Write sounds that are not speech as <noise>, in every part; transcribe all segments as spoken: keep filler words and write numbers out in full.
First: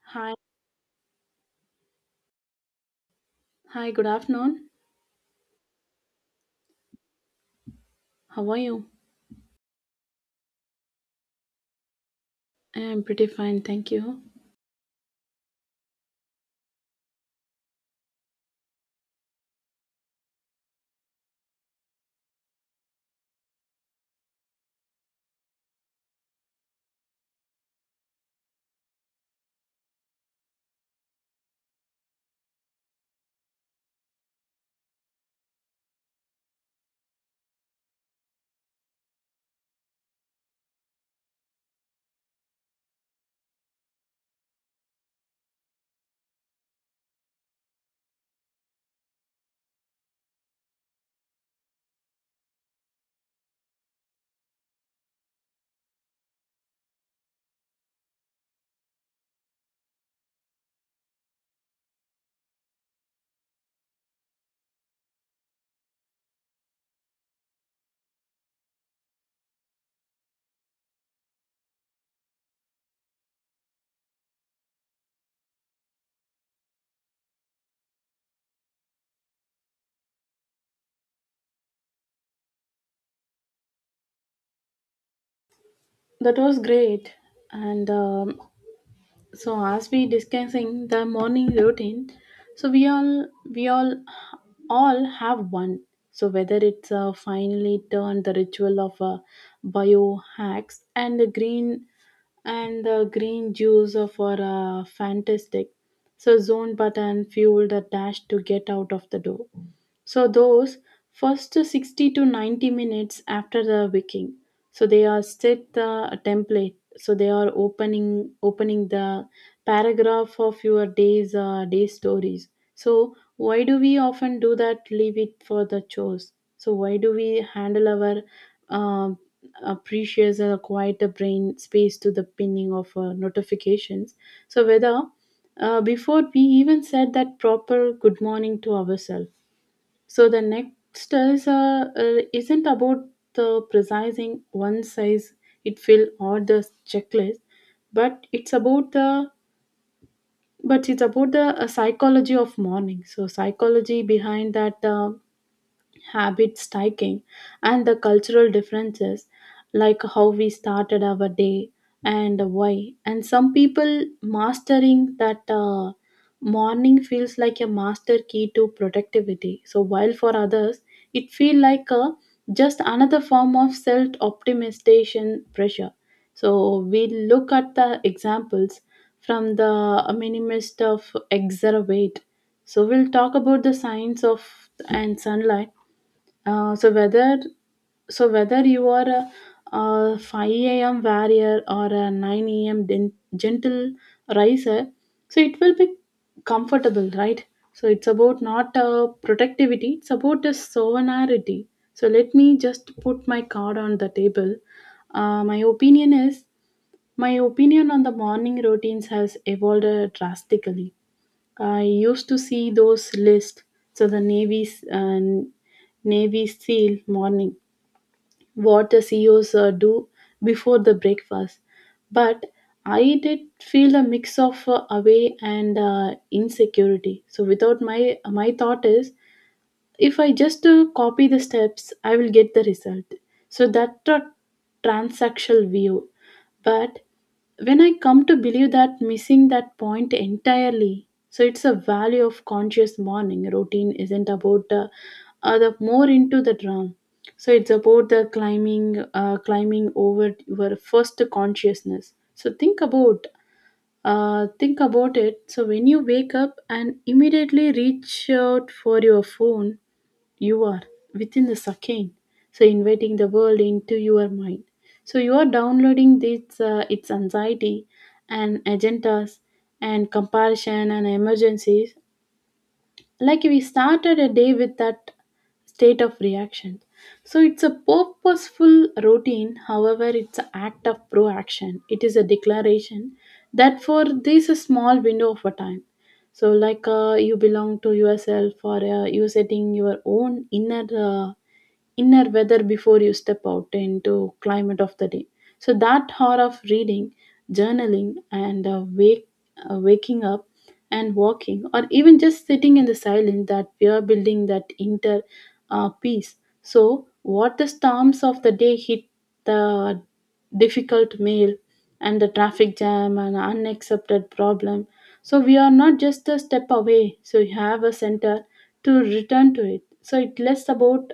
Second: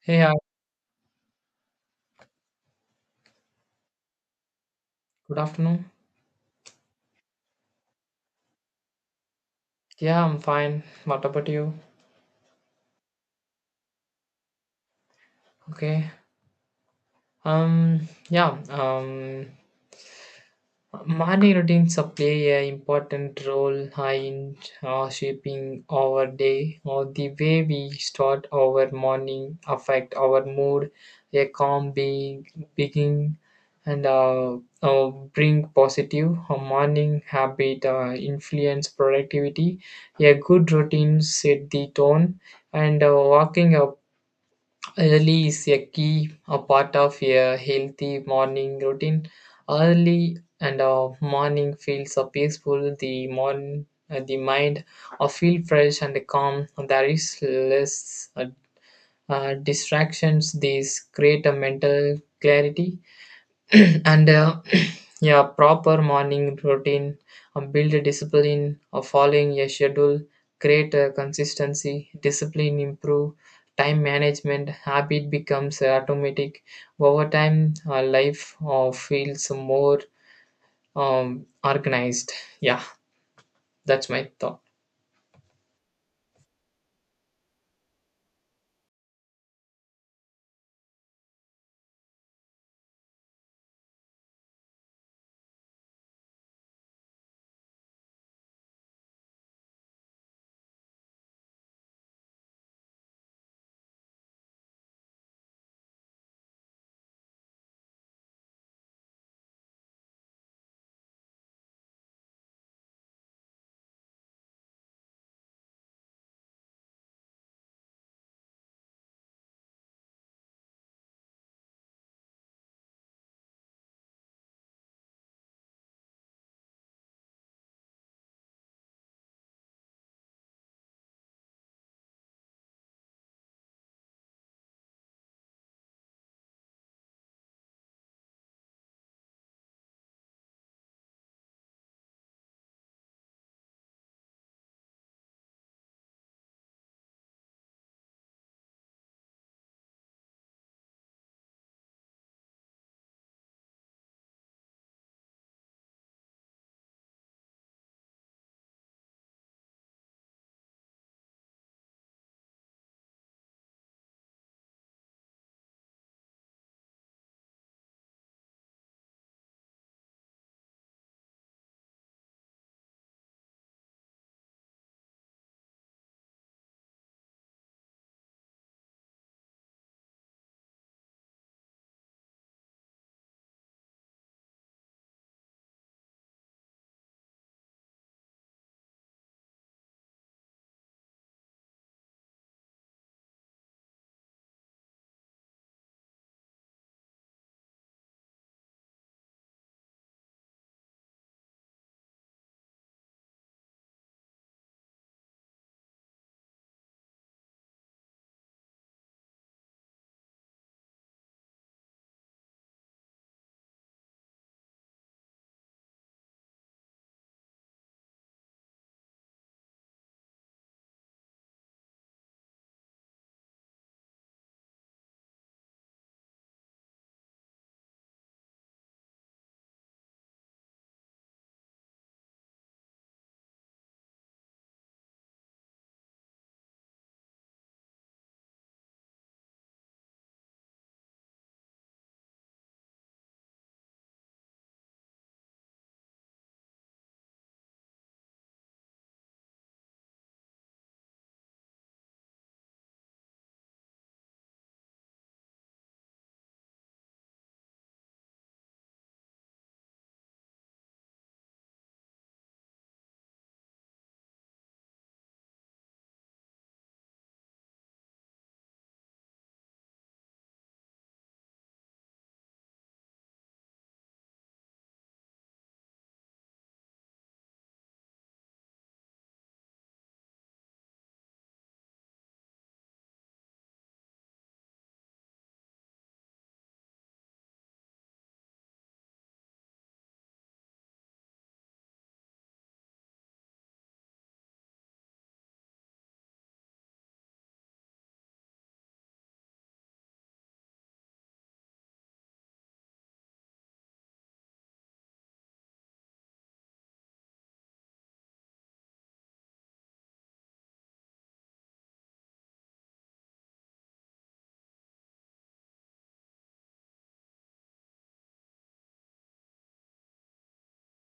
Hey, hi. Hi, hi, good afternoon. Good afternoon. How are you? Yeah, I'm fine. What about you? I'm pretty fine, thank you. Okay. Um. Yeah. Um. Morning routines uh, play a important role in uh, shaping our day. Or the way we start our morning affect our mood. A calm being begin and uh, uh, bring positive. A morning habit uh, influence productivity. A good routine set the tone and uh, walking up early is a key a part of a healthy morning routine. Early and uh, morning feels uh, peaceful. The morning, uh, the mind uh, feel fresh and calm. There is less uh, uh, distractions. These create a mental clarity <clears throat> and uh, <clears throat> yeah, proper morning routine um, build a discipline of following a schedule, create a consistency discipline improve time management habit becomes automatic over time. Uh, life uh, feels more um, organized. Yeah, that's my thought. That was great. And um, So, as we discussing the morning routine, so we all we all all have one. So whether it's uh, finally turned the ritual of uh, biohacks and the green and the green juice for a fantastic. So zone button fueled a dash to get out of the door. So those first sixty to ninety minutes after the waking, so they are set the template. So they are opening opening the paragraph of your day's uh, day stories. So why do we often do that? Leave it for the chores. So why do we handle our uh, uh, precious uh, quiet uh, brain space to the pinning of uh, notifications? So whether uh, before we even said that proper good morning to ourselves, so the next is uh, uh, isn't about the precising one size it fill or the checklist, but it's about the but it's about the uh, psychology of mourning. So psychology behind that uh, habit stacking, and the cultural differences, like how we started our day and why. And some people mastering that uh, morning feels like a master key to productivity. So while for others, it feel like a just another form of self optimization pressure. So we look at the examples from the minimist of exervate. So we'll talk about the science of and sunlight, uh, so whether so whether you are a, a five a m warrior or a nine a m den- gentle riser, so it will be comfortable, right? So it's about not uh, productivity; it's about the sovereignty. So let me just put my card on the table. Uh, my opinion is my opinion on the morning routines has evolved uh, drastically. I used to see those lists. So the Navy, uh, Navy SEAL morning, what the C E Os uh, do before the breakfast. But I did feel a mix of uh, away and uh, insecurity. So without, my my thought is, if I just uh, copy the steps, I will get the result. So that's a transactional view, but when I come to believe that missing that point entirely, so it's a value of conscious morning routine isn't about the uh, the more into the drum. So it's about the climbing uh, climbing over your first consciousness. So think about, uh, think about it. So when you wake up and immediately reach out for your phone, you are within the second, so inviting the world into your mind. So you are downloading this, uh, its anxiety and agendas and comparison and emergencies. Like we started a day with that state of reaction. So it's a purposeful routine. However, it's an act of proaction. It is a declaration that for this small window of a time, so like, uh, you belong to yourself or, uh, you setting your own inner uh, inner weather before you step out into climate of the day. So that hour of reading, journaling, and uh, wake uh, waking up and walking, or even just sitting in the silence, that we are building that inner uh, peace. So what the storms of the day hit, the difficult mail and the traffic jam and unaccepted problem, so we are not just a step away. So you have a center to return to it. So it less about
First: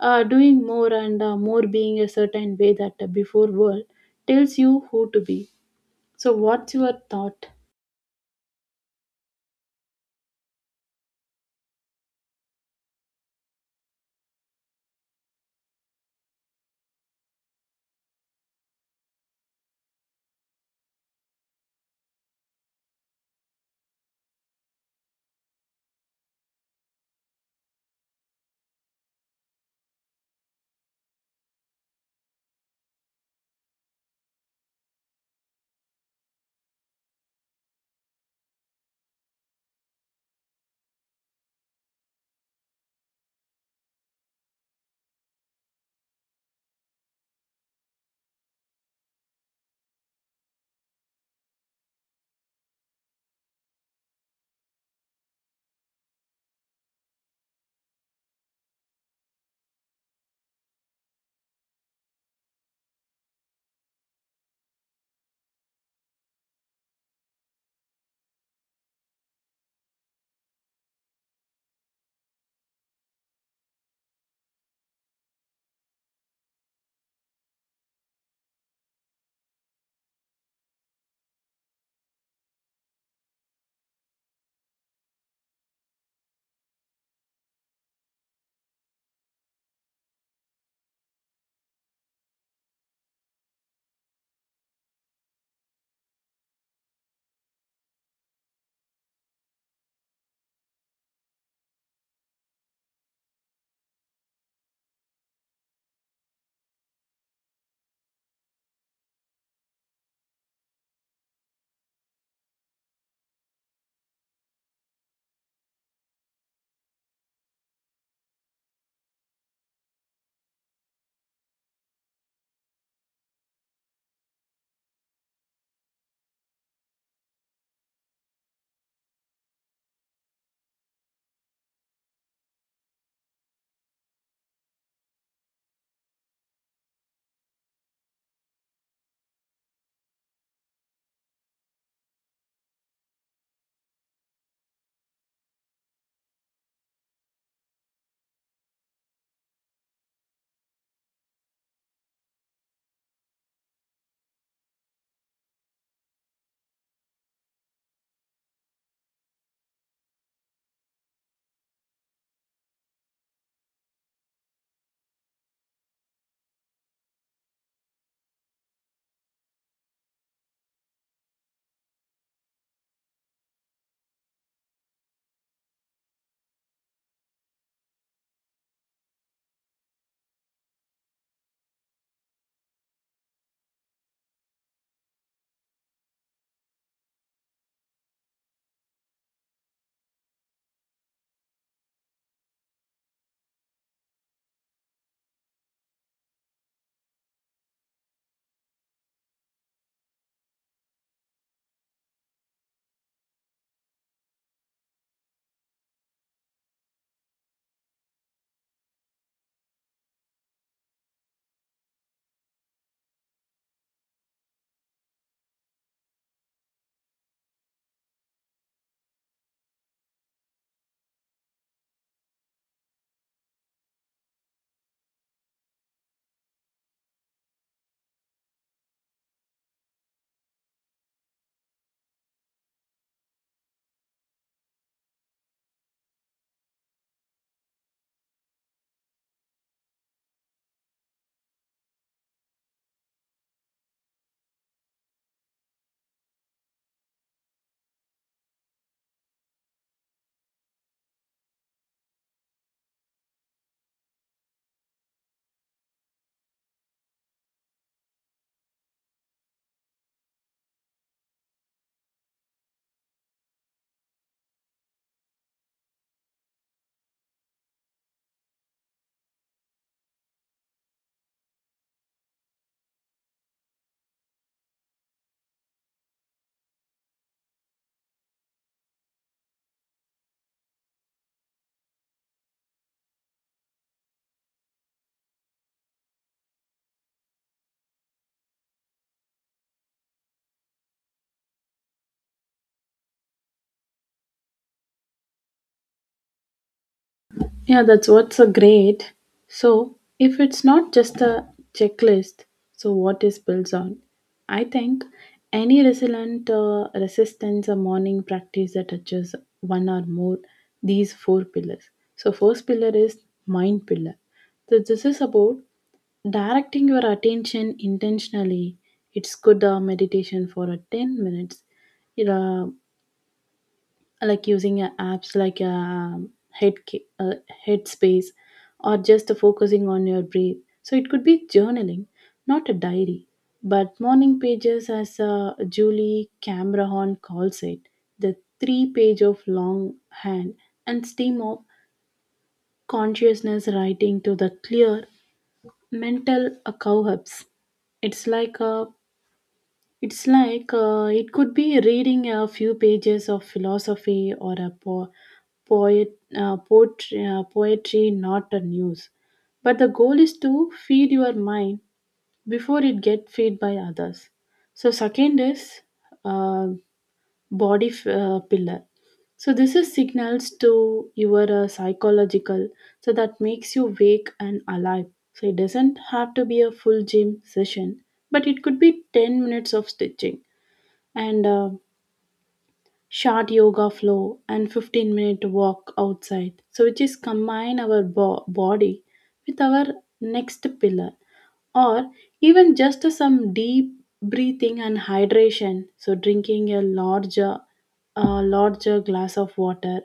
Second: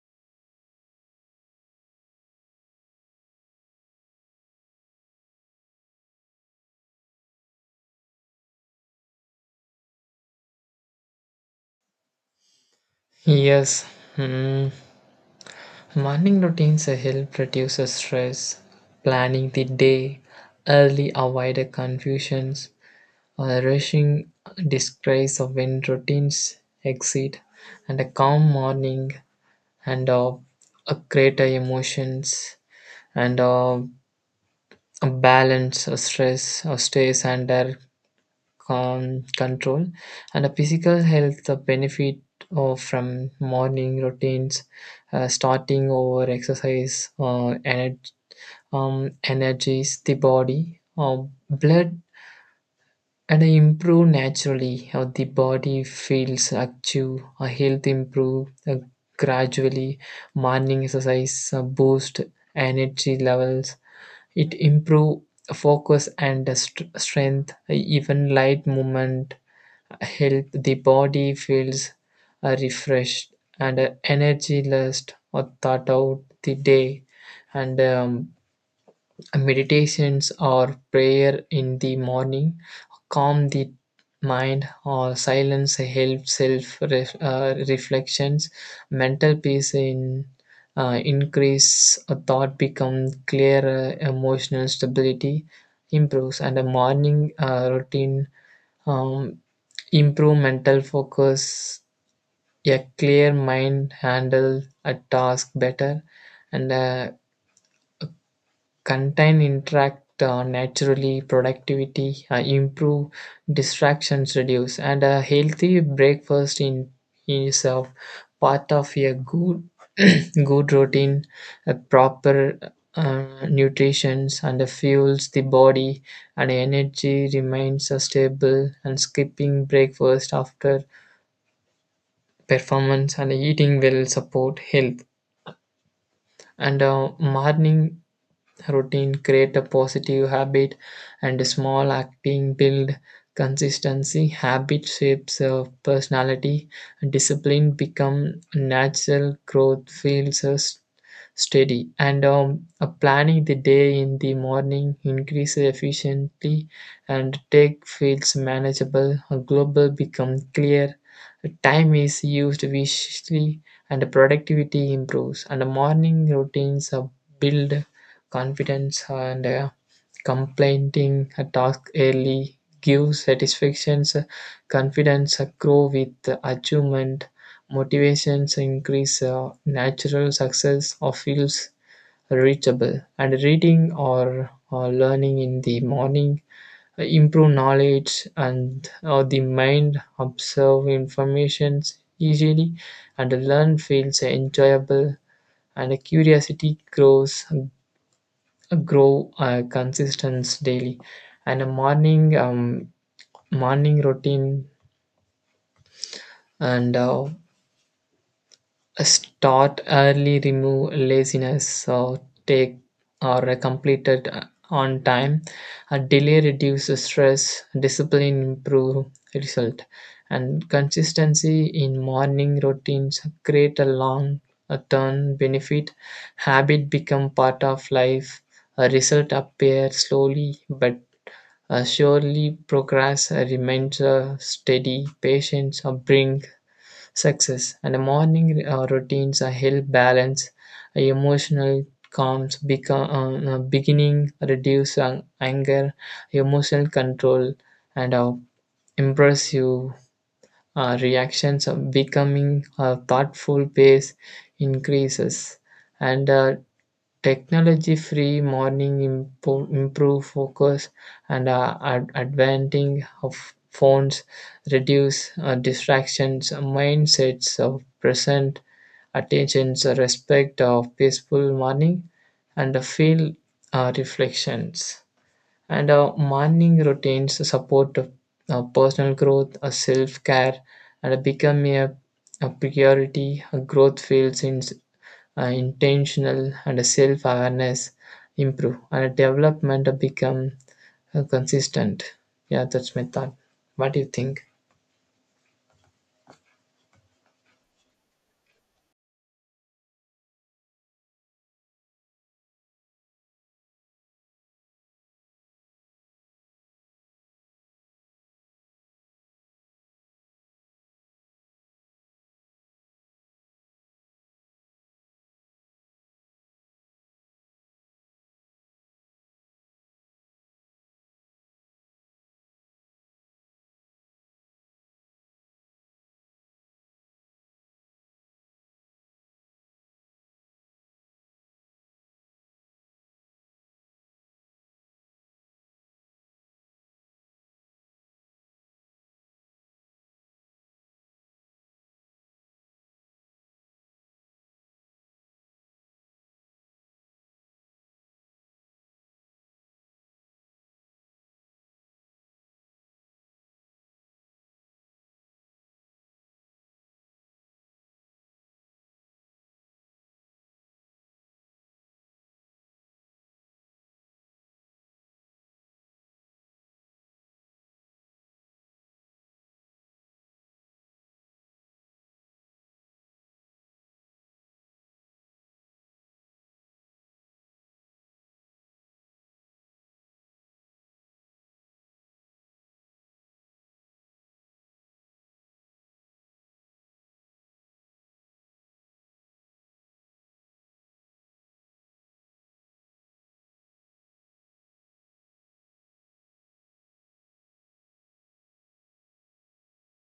uh, doing more and uh, more being a certain way that the before world tells you who to be. So what's your thought? Yes, mm, morning routines help reduce stress, planning the day, early avoid confusions, a rushing disgrace of when routines exceed, and a calm morning and uh, a greater emotions and uh, a balance, a stress, a stress under con- control, and a physical health the benefit of from morning routines, uh, starting over exercise, uh, energy, um, energies the body, uh, blood and I improve naturally. How the body feels active, a health improve uh, gradually. Morning exercise uh, boost energy levels. It improve focus and uh, st- strength. Even light movement help the body feels uh, refreshed and uh, energy last or thought out the day, and um, meditations or prayer in the morning calm the mind or silence helps self ref, uh, reflections mental peace in uh, increase a thought become clearer emotional stability improves, and a morning uh, routine um, improve mental focus a clear mind handle a task better, and uh, contain interact uh, naturally productivity uh, improve distractions reduce, and a healthy breakfast in is a part of a good <clears throat> good routine, a proper uh, nutrition and fuels the body and energy remains uh, stable, and skipping breakfast after performance and eating will support health, and uh, morning routine create a positive habit and small acting build consistency habit shapes of personality discipline become natural growth feels us steady, and um, uh, planning the day in the morning increases efficiently and take feels manageable a global become clear time is used wisely and productivity improves, and morning routines uh, build confidence and uh, completing a task early gives satisfactions, confidence grow with the achievement, motivation increases, natural success or feels reachable. And reading or, or learning in the morning uh, improve knowledge and or the mind observe information easily and learn feels enjoyable and curiosity grows grow uh, consistence daily, and a morning um, morning routine and uh, start early remove laziness or take or uh, completed uh, on time a delay reduce stress discipline improve result, and consistency in morning routines create a long a term benefit habit become part of life a result appear slowly but Uh, surely progress uh, remains uh, steady, patience uh, bring success, and morning uh, routines uh, help balance uh, emotional calms, become, uh, uh, beginning reduce ang- anger, emotional control, and uh, impressive uh, reactions of becoming a thoughtful pace increases, and uh, technology free morning impo- improve focus and uh, ad- advanting of phones reduce uh, distractions mindsets of present attentions respect of peaceful morning and uh, feel uh, reflections, and uh, morning routines support uh, personal growth, uh, self care, and uh, become a, a priority. Uh, growth feels in, uh, intentional, and self awareness improve, and development uh, become uh, consistent. Yeah, that's my thought. What do you think? Yeah, that's what's a great. So if it's not just a checklist, so what is built on? I think any resilient uh, resistance or morning practice that touches one or more these four pillars. So first pillar is mind pillar. So this is about directing your attention intentionally. It's good uh, meditation for uh, ten minutes. You know, like using uh, apps like, uh, head Ki- uh, Headspace, or just focusing on your breath. So it could be journaling, not a diary, but morning pages, as uh, Julie Cameron calls it, the three page of long hand and steam of consciousness writing to the clear mental uh, cowhubs. It's like a it's like, uh, it could be reading a few pages of philosophy or a po- poet, uh, poetry, uh, poetry, not a news. But the goal is to feed your mind before it get fed by others. So second is uh, body f- uh, pillar. So this is signals to your uh, psychological. So that makes you wake and alive. So it doesn't have to be a full gym session, but it could be ten minutes of stitching and uh, short yoga flow and fifteen minute walk outside, so which is combine our bo- body with our next pillar, or even just some deep breathing and hydration. So drinking a larger a larger glass of water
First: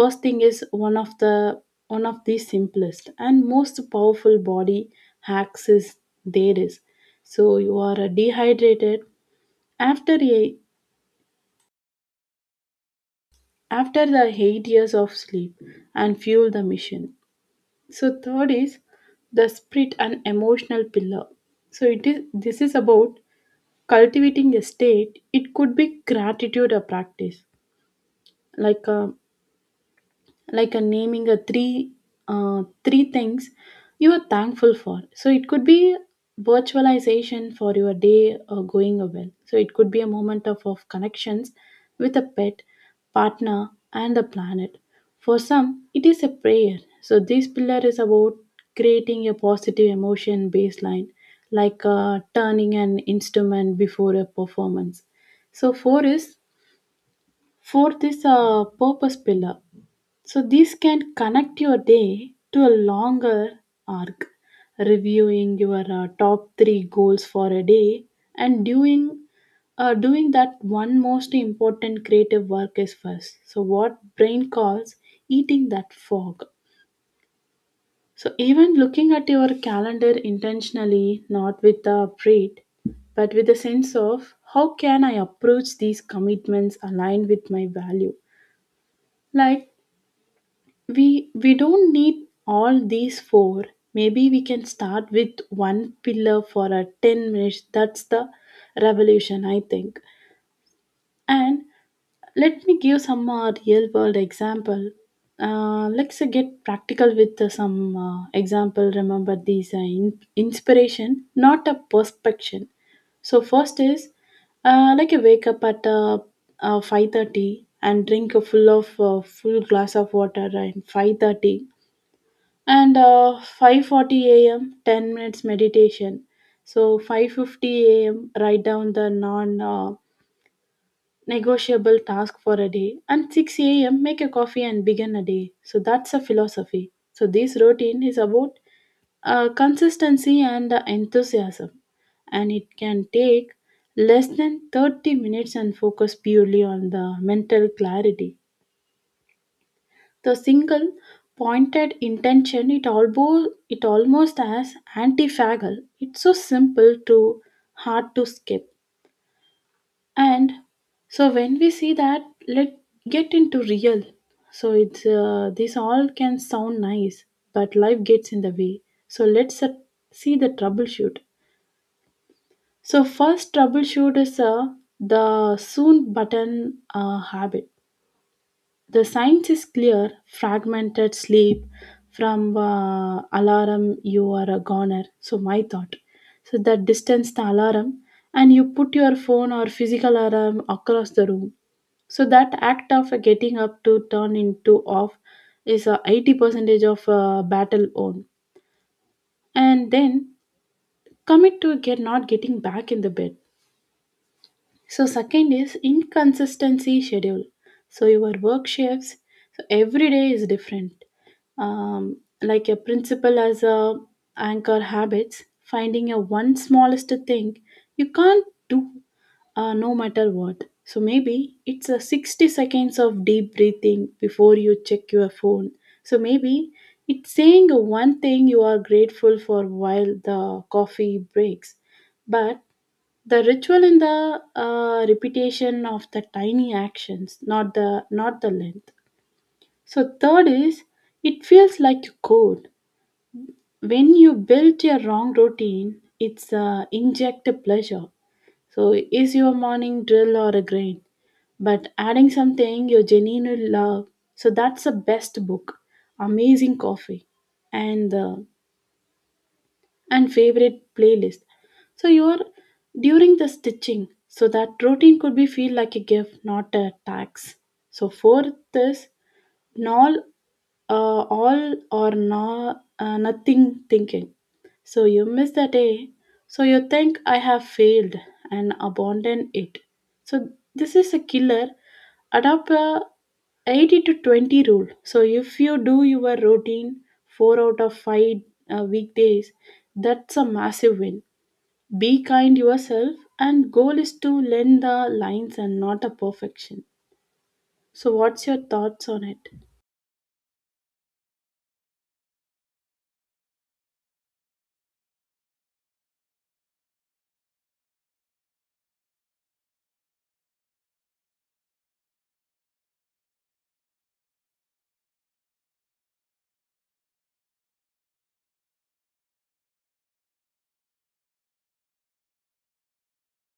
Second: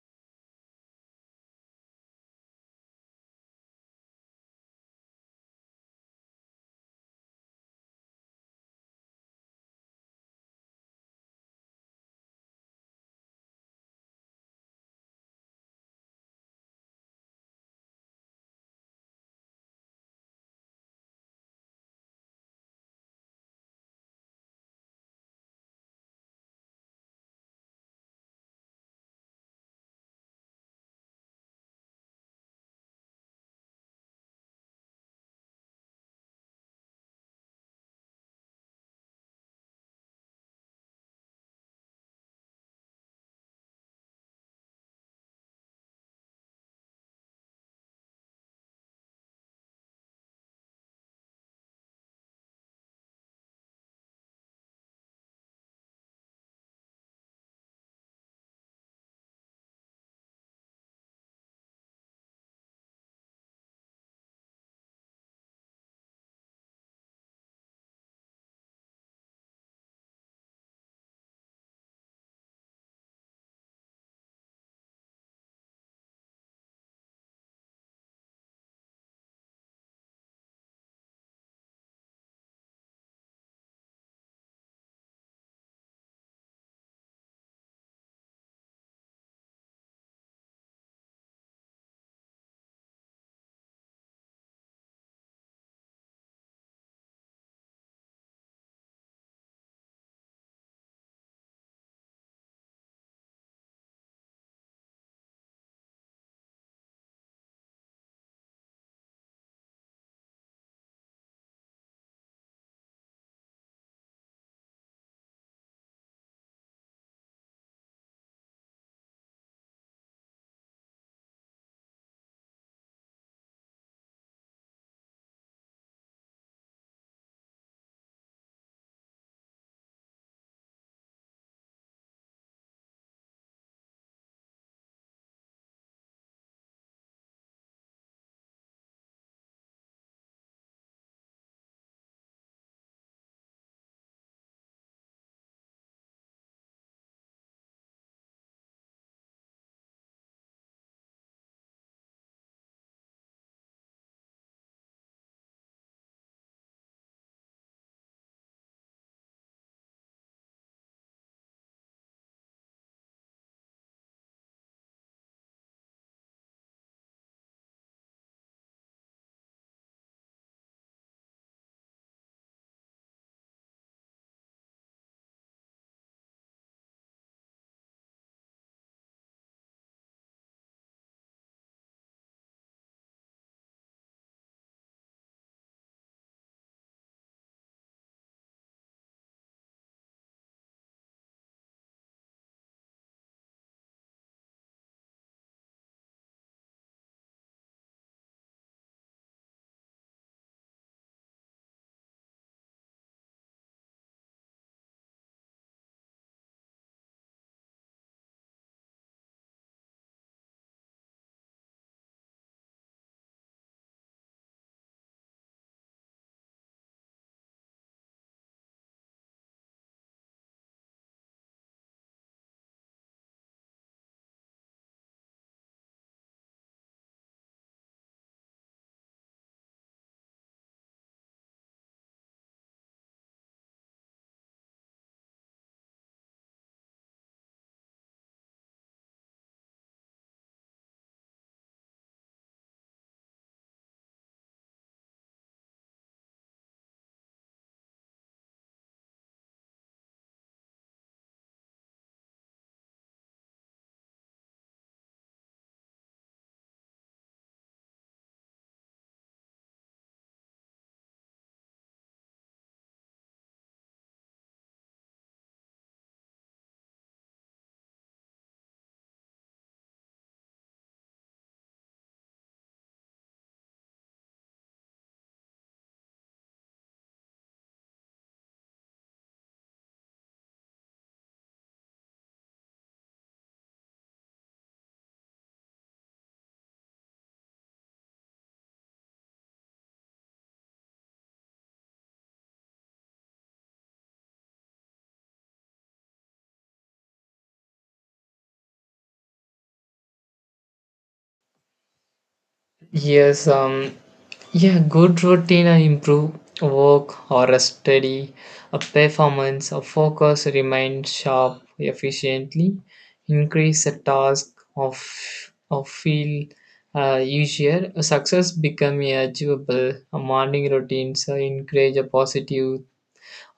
first thing is one of the one of the simplest and most powerful body hacks. Is there is so you are dehydrated after a after the eight years of sleep and fuel the mission. So third is the spirit and emotional pillar. So it is, this is about cultivating a state. It could be gratitude or practice, like, uh, like a naming a three, uh, three things you are thankful for. So it could be virtualization for your day uh, going well. So it could be a moment of, of connections with a pet, partner, and the planet. For some it is a prayer. So this pillar is about creating a positive emotion baseline, like, uh, turning an instrument before a performance. So four is fourth is a purpose pillar. So this can connect your day to a longer arc, reviewing your uh, top three goals for a day and doing, uh, doing that one most important creative work is first. So what brain calls eating that fog. So even looking at your calendar intentionally, not with a pride, but with a sense of how can I approach these commitments aligned with my value. Like we we don't need all these four. Maybe we can start with one pillar for a ten minutes. That's the revolution, I think. And let me give some uh, real world example. Uh, let's, uh, get practical with uh, some uh, example. Remember these uh, in- inspiration, not a perspection. So first is, uh, like you wake up at uh, uh, five thirty and drink a full of, uh, full glass of water at five thirty, and uh, five forty a m ten minutes meditation. So five fifty a m write down the non uh, negotiable task for a day and six a m make a coffee and begin a day. So that's a philosophy. So this routine is about uh, consistency and uh, enthusiasm, and it can take less than thirty minutes and focus purely on the mental clarity. The single pointed intention, it albo it almost as antifagal. It's so simple to hard to skip. And so when we see that, let get into real. So it's, uh, this all can sound nice, but life gets in the way. So let's, uh, see the troubleshoot. So first troubleshoot is, uh, the soon button uh, habit. The science is clear, fragmented sleep from uh, alarm, you are a goner. So, my thought. So, that distance the alarm, and you put your phone or physical alarm across the room. So, that act of getting up to turn into off is, uh, eighty percent of uh, battle on. And then commit to get not getting back in the bed. So second is inconsistency schedule. So your work shifts. So every day is different. Um, like a principle as a anchor habits, finding a one smallest thing you can't do, uh, no matter what. So maybe it's a sixty seconds of deep breathing before you check your phone. So maybe it's saying one thing you are grateful for while the coffee breaks. But the ritual in the uh, repetition of the tiny actions, not the not the length. So third is, it feels like a code. When you build your wrong routine, it's, uh, inject a pleasure. So is your morning drill or a grain, but adding something you genuinely love. So that's the best book, amazing coffee, and uh, and favorite playlist. So you're during the stitching, so that routine could be feel like a gift, not a tax. So fourth is null, uh, all or no, uh, nothing thinking. So you miss the day, so you think, I have failed, and abandon it. So this is a killer adapter eighty to twenty rule. So if you do your routine four out of five uh, weekdays, that's a massive win. Be kind yourself, and goal is to lend the lines and not a perfection. So what's your thoughts on it? Yes, um, yeah, good routine and improve work or a study, a performance, a focus, remain sharp efficiently, increase the task of of feel uh, easier. Success become achievable. A morning routine so encourage a positive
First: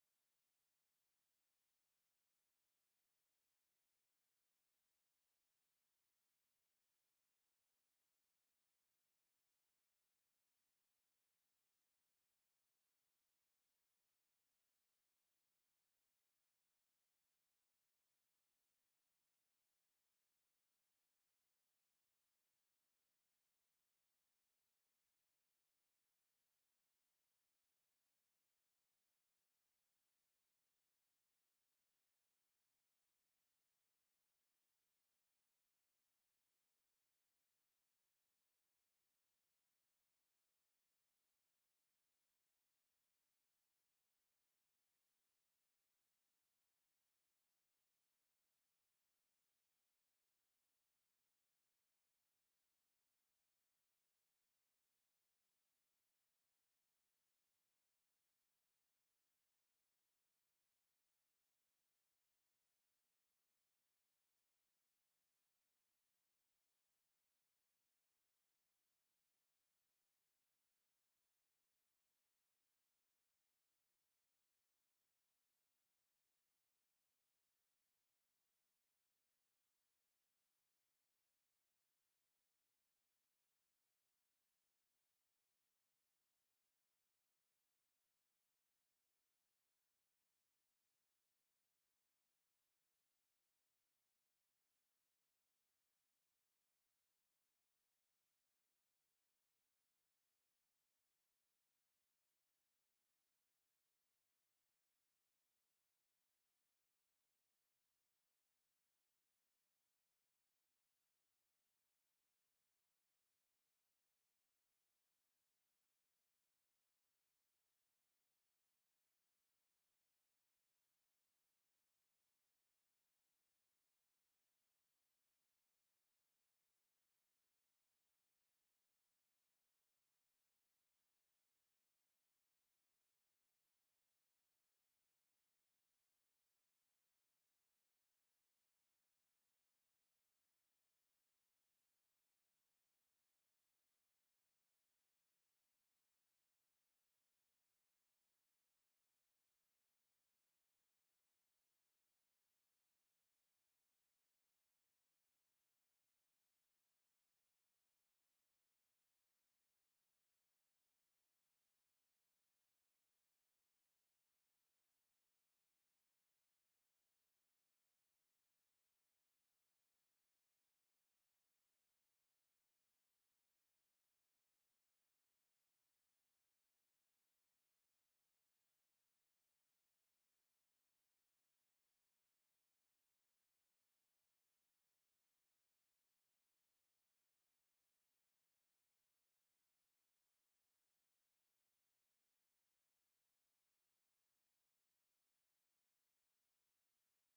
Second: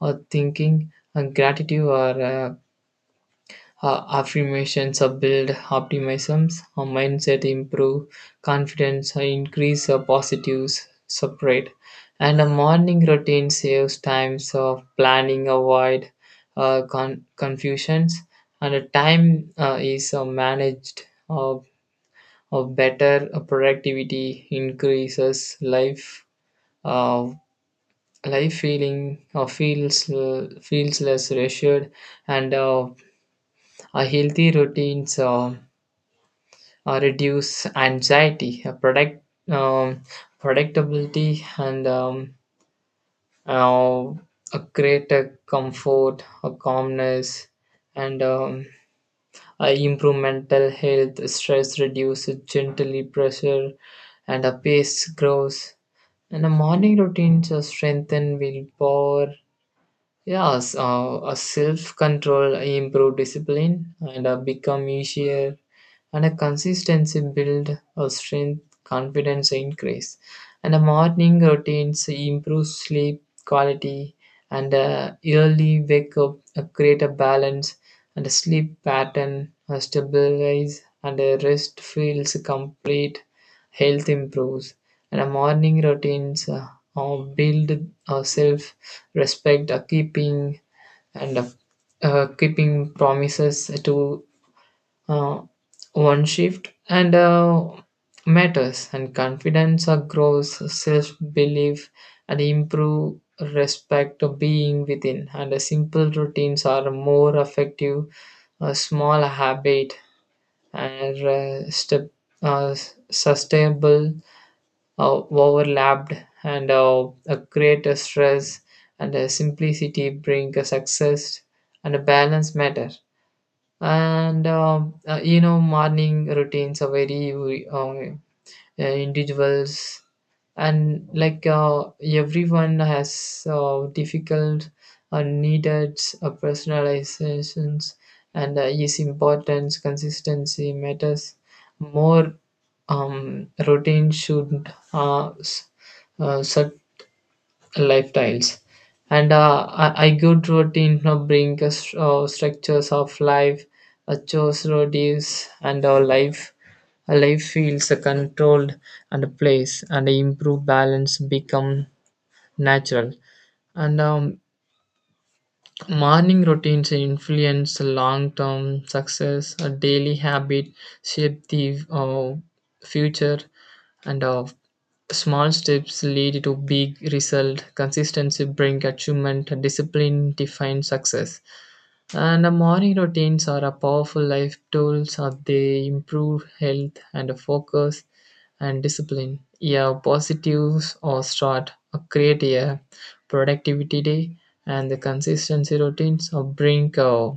uh, thinking and gratitude or uh, uh, affirmations uh, build optimisms. A mindset improve confidence, uh, increase uh, positives separate, and a morning routine saves times of planning, avoid uh, con- confusions, and a time uh, is uh, managed uh, of better uh, productivity increases life uh, life feeling uh, feels uh, feels less reassured, and uh, a healthy routines. Uh, uh, reduce anxiety, uh, predict, um, predictability, and um, uh, a greater comfort, a calmness, and um, uh, improve mental health, stress reduce, gently pressure, and a pace grows. And a morning routine to strengthen willpower. Yes, uh, a self-control improve discipline and uh, become easier, and a consistency build a strength, confidence increase, and a morning routines improve sleep quality, and uh, early wake up uh, create a balance, and a sleep pattern uh, stabilize, and a rest feels complete, health improves, and a morning routines uh, uh, build uh, self respect uh, keeping and uh, uh, keeping promises to uh, one shift and uh, matters and confidence uh, grows self belief and improve respect of being within, and uh, simple routines are more effective a small habit and uh, step uh, sustainable uh, overlapped and uh, uh, create a greater stress, and a simplicity bring a success and a balance matter, and um, uh, you know, morning routines are very uh, uh, individuals and like uh, everyone has uh, difficult uh, needed uh, personalizations and uh, is importance consistency matters more. Um, routine should uh, s- uh, set lifestyles, and uh, I, I good routine now bring us uh, structures of life uh, chose routines and our life a life feels uh, controlled and a place and improve balance become natural, and um, morning routines influence long-term success a daily habit shape the uh, future and uh, small steps lead to big result consistency brings achievement discipline defines success, and the morning routines are a powerful life tools uh, they improve health and focus and discipline, yeah, positives or start uh, create a productivity day, and the consistency routines uh, bring uh, uh,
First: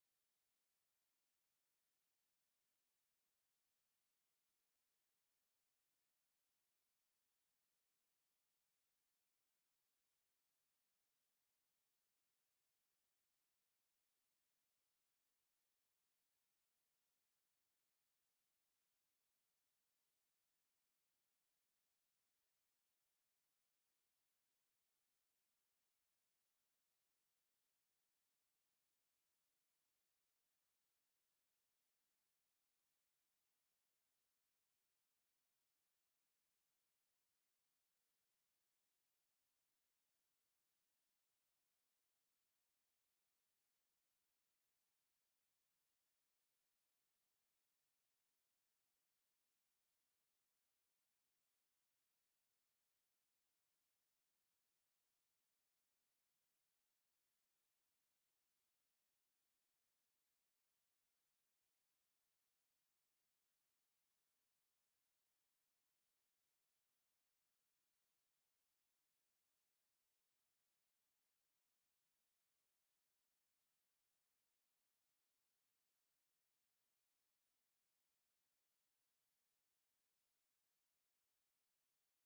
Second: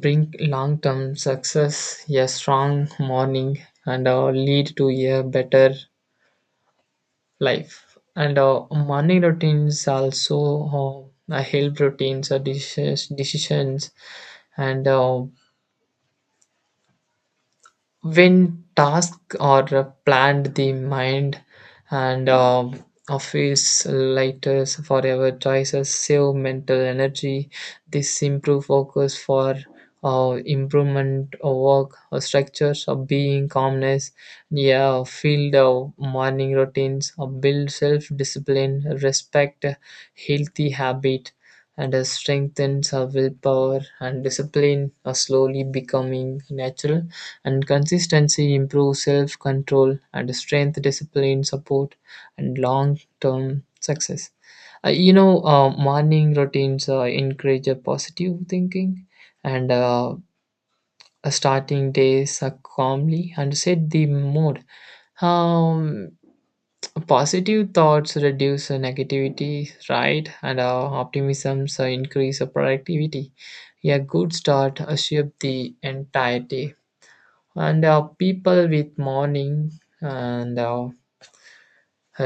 bring long-term success a strong morning and uh, lead to a better life, and uh, morning routines also uh, help routines uh, decisions decisions and uh, when tasks are planned the mind and uh, office lighters forever choices save mental energy this improve focus for uh, improvement of work uh, structures of being calmness, yeah, field of morning routines uh, build self-discipline respect healthy habit and uh, strengthens our willpower and discipline are slowly becoming natural and consistency improves self control and strength, discipline, support, and long term success. Uh, you know, uh, morning routines uh, encourage a positive thinking and uh, starting days uh, calmly and set the mood. Um, Positive thoughts reduce uh, negativity, right? And uh, optimism uh, increase uh, productivity. A good start uh, shape the entire day and uh, people with morning and uh,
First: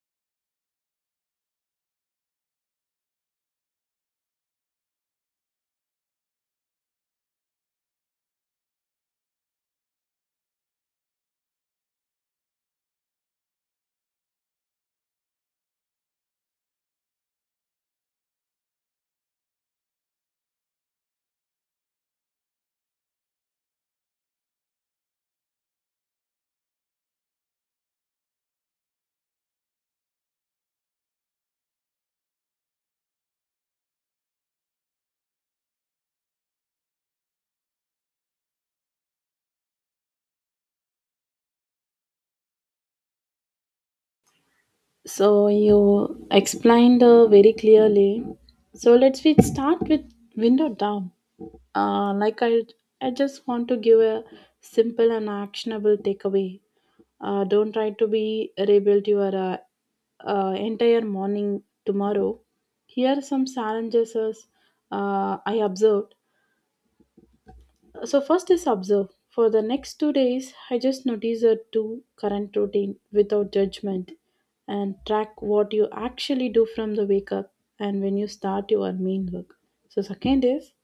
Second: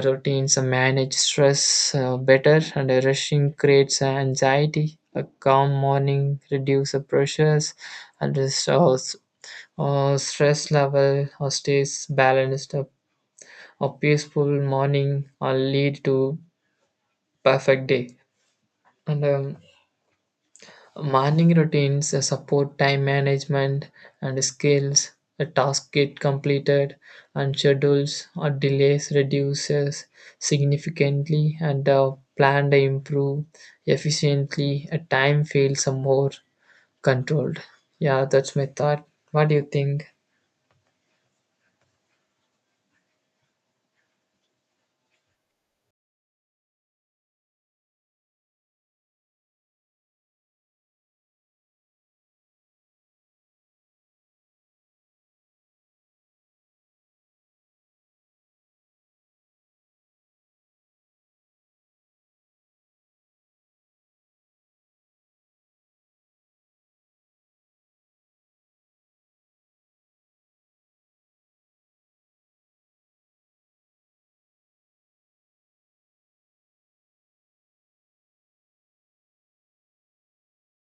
routines manage stress uh, better and uh, rushing creates anxiety a calm morning reduces pressures and restores uh, stress level or stays balanced a, a peaceful morning or lead to perfect day, and um, morning routines, uh, support time management and skills, a task get completed, and schedules or delays reduces significantly, and uh, planned improve efficiently. A time feels more controlled. Yeah, that's my thought. What do you think? So you explained uh, very clearly. So let's we start with window down. Uh, like I, I just want to give a simple and actionable takeaway. Uh, don't try to be rebuild your uh, uh, entire morning tomorrow. Here are some challenges as, uh, I observed. So first is observe. For the next two days, I just notice a two current routine without judgment and track what you actually do from the wake up and when you start your main work. So second is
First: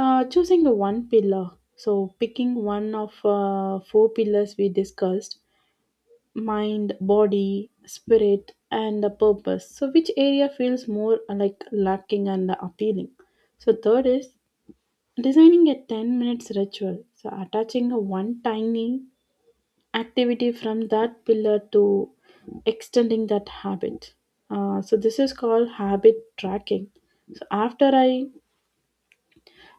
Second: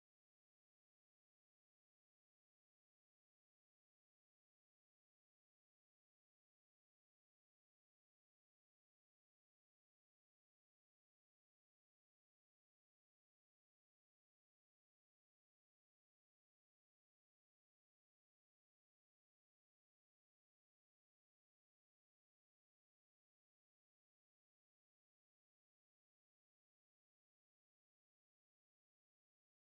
uh, choosing a one pillar. So picking one of uh, four pillars we discussed, mind, body, spirit, and the purpose. So which area feels more uh, like lacking and appealing? So third is designing a ten minutes ritual. So attaching a one tiny activity from that pillar to extending that habit. Uh, so this is called habit tracking. So after I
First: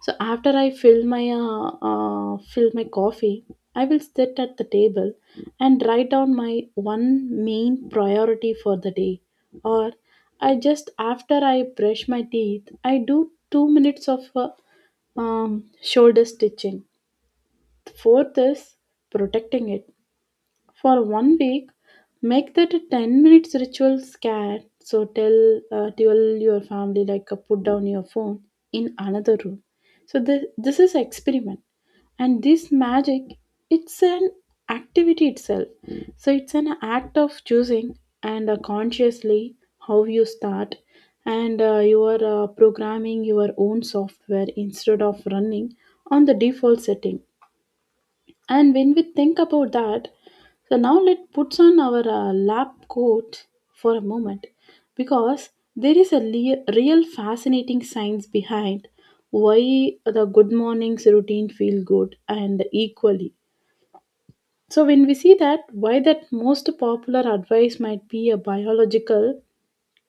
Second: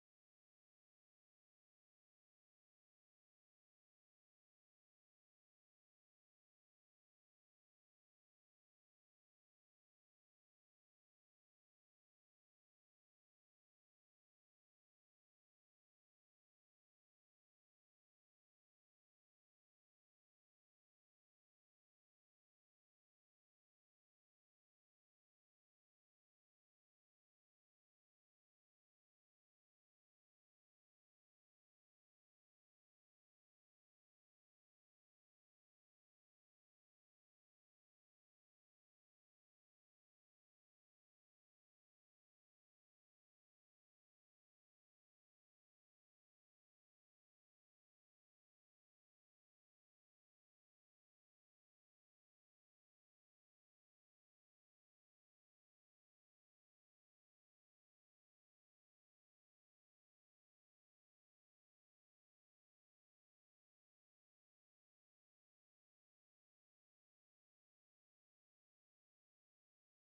so after I fill my uh, uh, fill my coffee, I will sit at the table and write down my one main priority for the day. Or I just after I brush my teeth, I do two minutes of uh, um, shoulder stitching. Fourth is protecting it. For one week, make that a ten minutes ritual scan. So tell, uh, tell your family, like, uh, put down your phone in another room. So this, this is experiment. And this magic, it's an activity itself. So it's an act of choosing and uh, consciously how you start and uh, you are uh, programming your own software instead of running on the default setting, and when we think about that, so now let's put on our uh, lab coat for a moment, because there is a le- real fascinating science behind why the good mornings routine feel good and equally. So when we see that why that most popular advice might be a biological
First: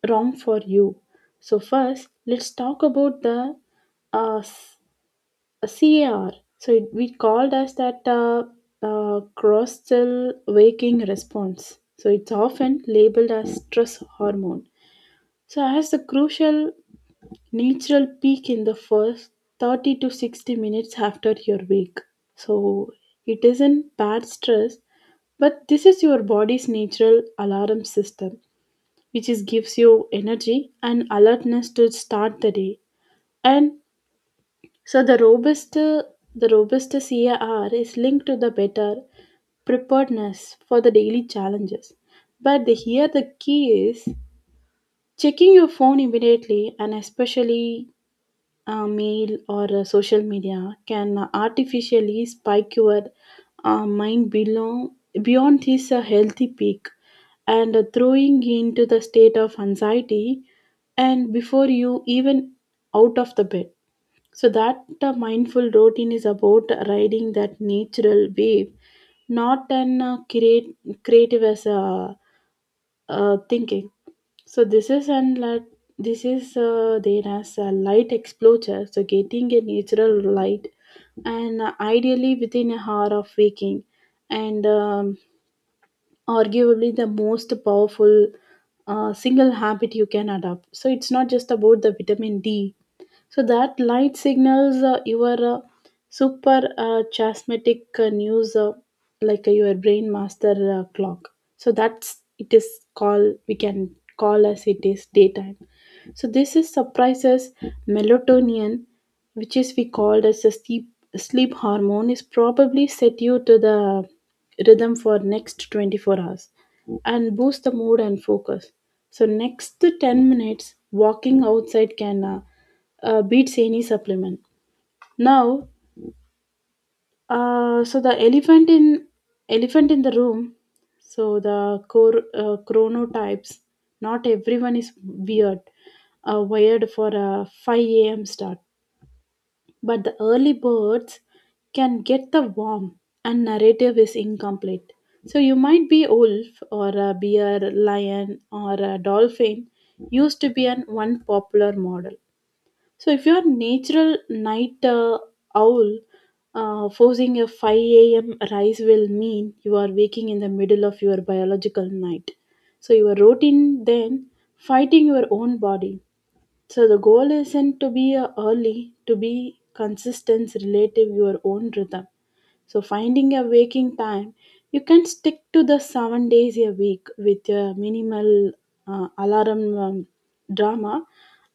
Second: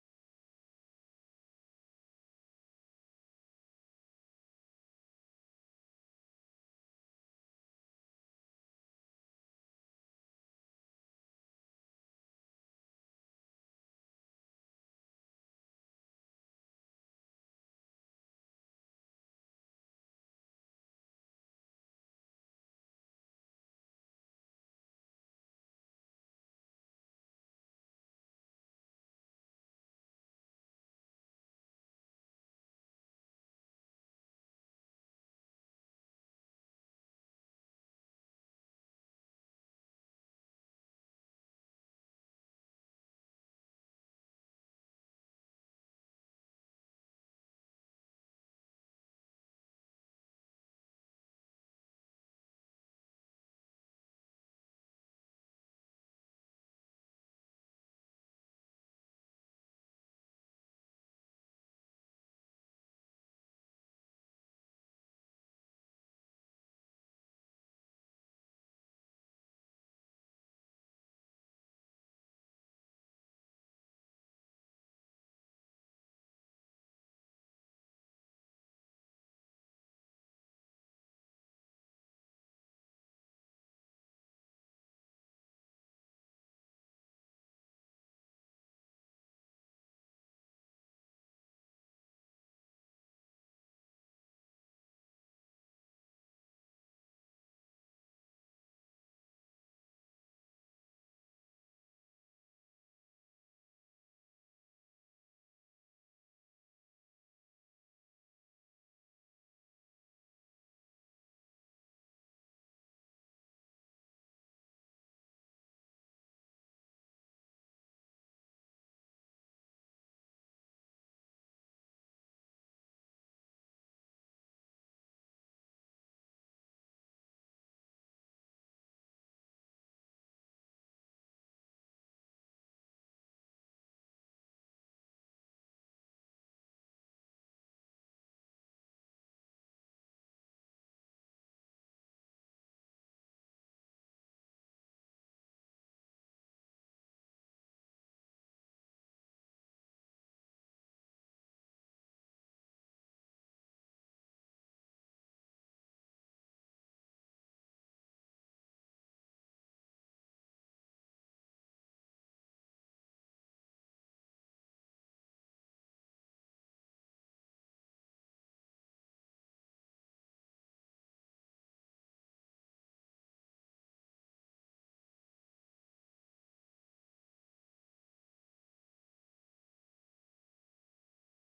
wrong for you. So first let's talk about the uh, C A R. So it, we called as that uh, uh, cross cell waking response. So it's often labeled as stress hormone. So has the crucial natural peak in the first thirty to sixty minutes after your wake. So it isn't bad stress, but this is your body's natural alarm system, which is gives you energy and alertness to start the day. And so the robust the robust C A R is linked to the better preparedness for the daily challenges. But the, here the key is checking your phone immediately and especially uh, mail or uh, social media can artificially spike your uh, mind below, beyond this uh, healthy peak and uh, throwing into the state of anxiety and before you even out of the bed, so that uh, mindful routine is about riding that natural wave, not an uh, create, creative as a uh, thinking. So this is, and like this is uh, there as a light exposure. So getting a natural light and uh, ideally within a hour of waking, and um, arguably the most powerful uh, single habit you can adopt. So it's not just about the vitamin D. So that light signals uh, your uh, super uh, chasmatic uh, news, uh, like uh, your brain master uh, clock. So that's it is called, we can call as it is daytime. So this is surprises melatonin, which is we called as a sleep sleep hormone, is probably set you to the rhythm for next twenty-four hours and boost the mood and focus. So next ten minutes walking outside can uh, uh, beats any supplement. Now uh, so the elephant in elephant in the room. So the core uh, chronotypes. Not everyone is weird, uh, wired for a five a m start, but the early birds can get the warm and narrative is incomplete. So you might be wolf or a bear, lion or a dolphin used to be an one popular model. So if you're a natural night uh, owl, uh, forcing a five a m rise will mean you are waking in the middle of your biological night. So your routine then fighting your own body. So the goal isn't to be a early, to be consistent relative your own rhythm. So finding a waking time, you can stick to the seven days a week with a minimal uh, alarm um, drama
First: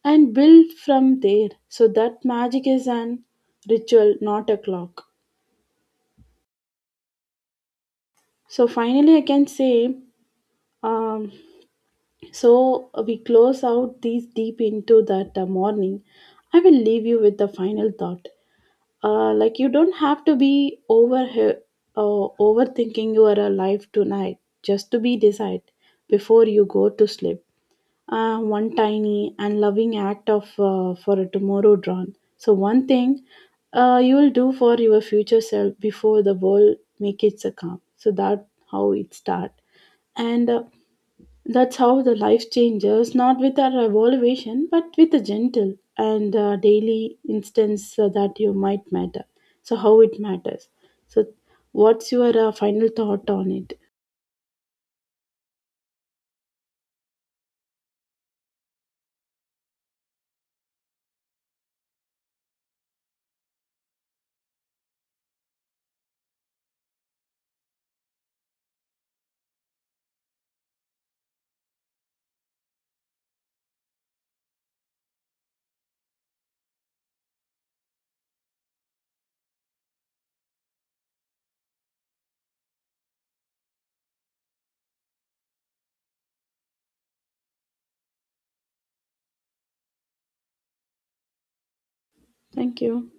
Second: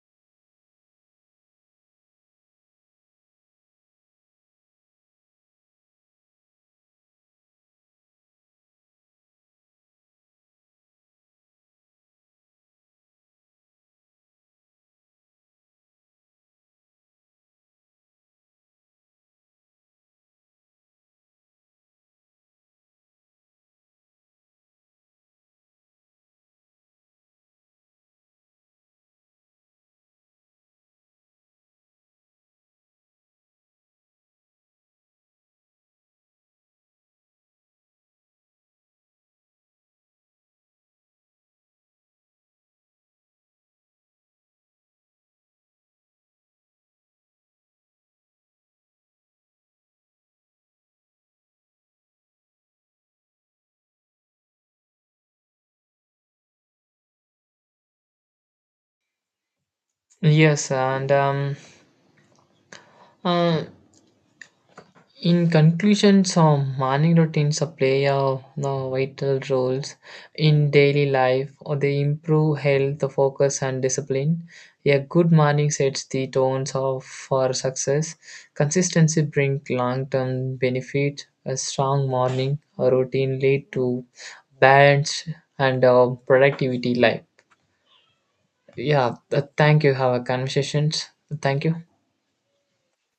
and build from there. So that magic is an ritual, not a clock. So finally, I can say Um, so we close out these deep into that uh, morning. I will leave you with the final thought. Uh, like you don't have to be over uh, overthinking your uh, life tonight, just to be decided before you go to sleep. Uh, one tiny and loving act of uh, for a tomorrow drawn. So one thing uh, you will do for your future self before the world make it succumb. So that how it start and. Uh, that's how the life changes, not with a revolution, but with a gentle and uh, daily instance uh, that you might matter. So, how it matters. So, what's your uh, final thought on it? Yes, and um, uh, in conclusion, some morning routines play a no, vital roles in daily life. Or they improve health, focus, and discipline. A good morning sets the tones of for success. Consistency brings long-term benefit. A strong morning routine lead to balance and uh, productivity life. Yeah, th- thank you. Have a conversations. Thank you. Thank you.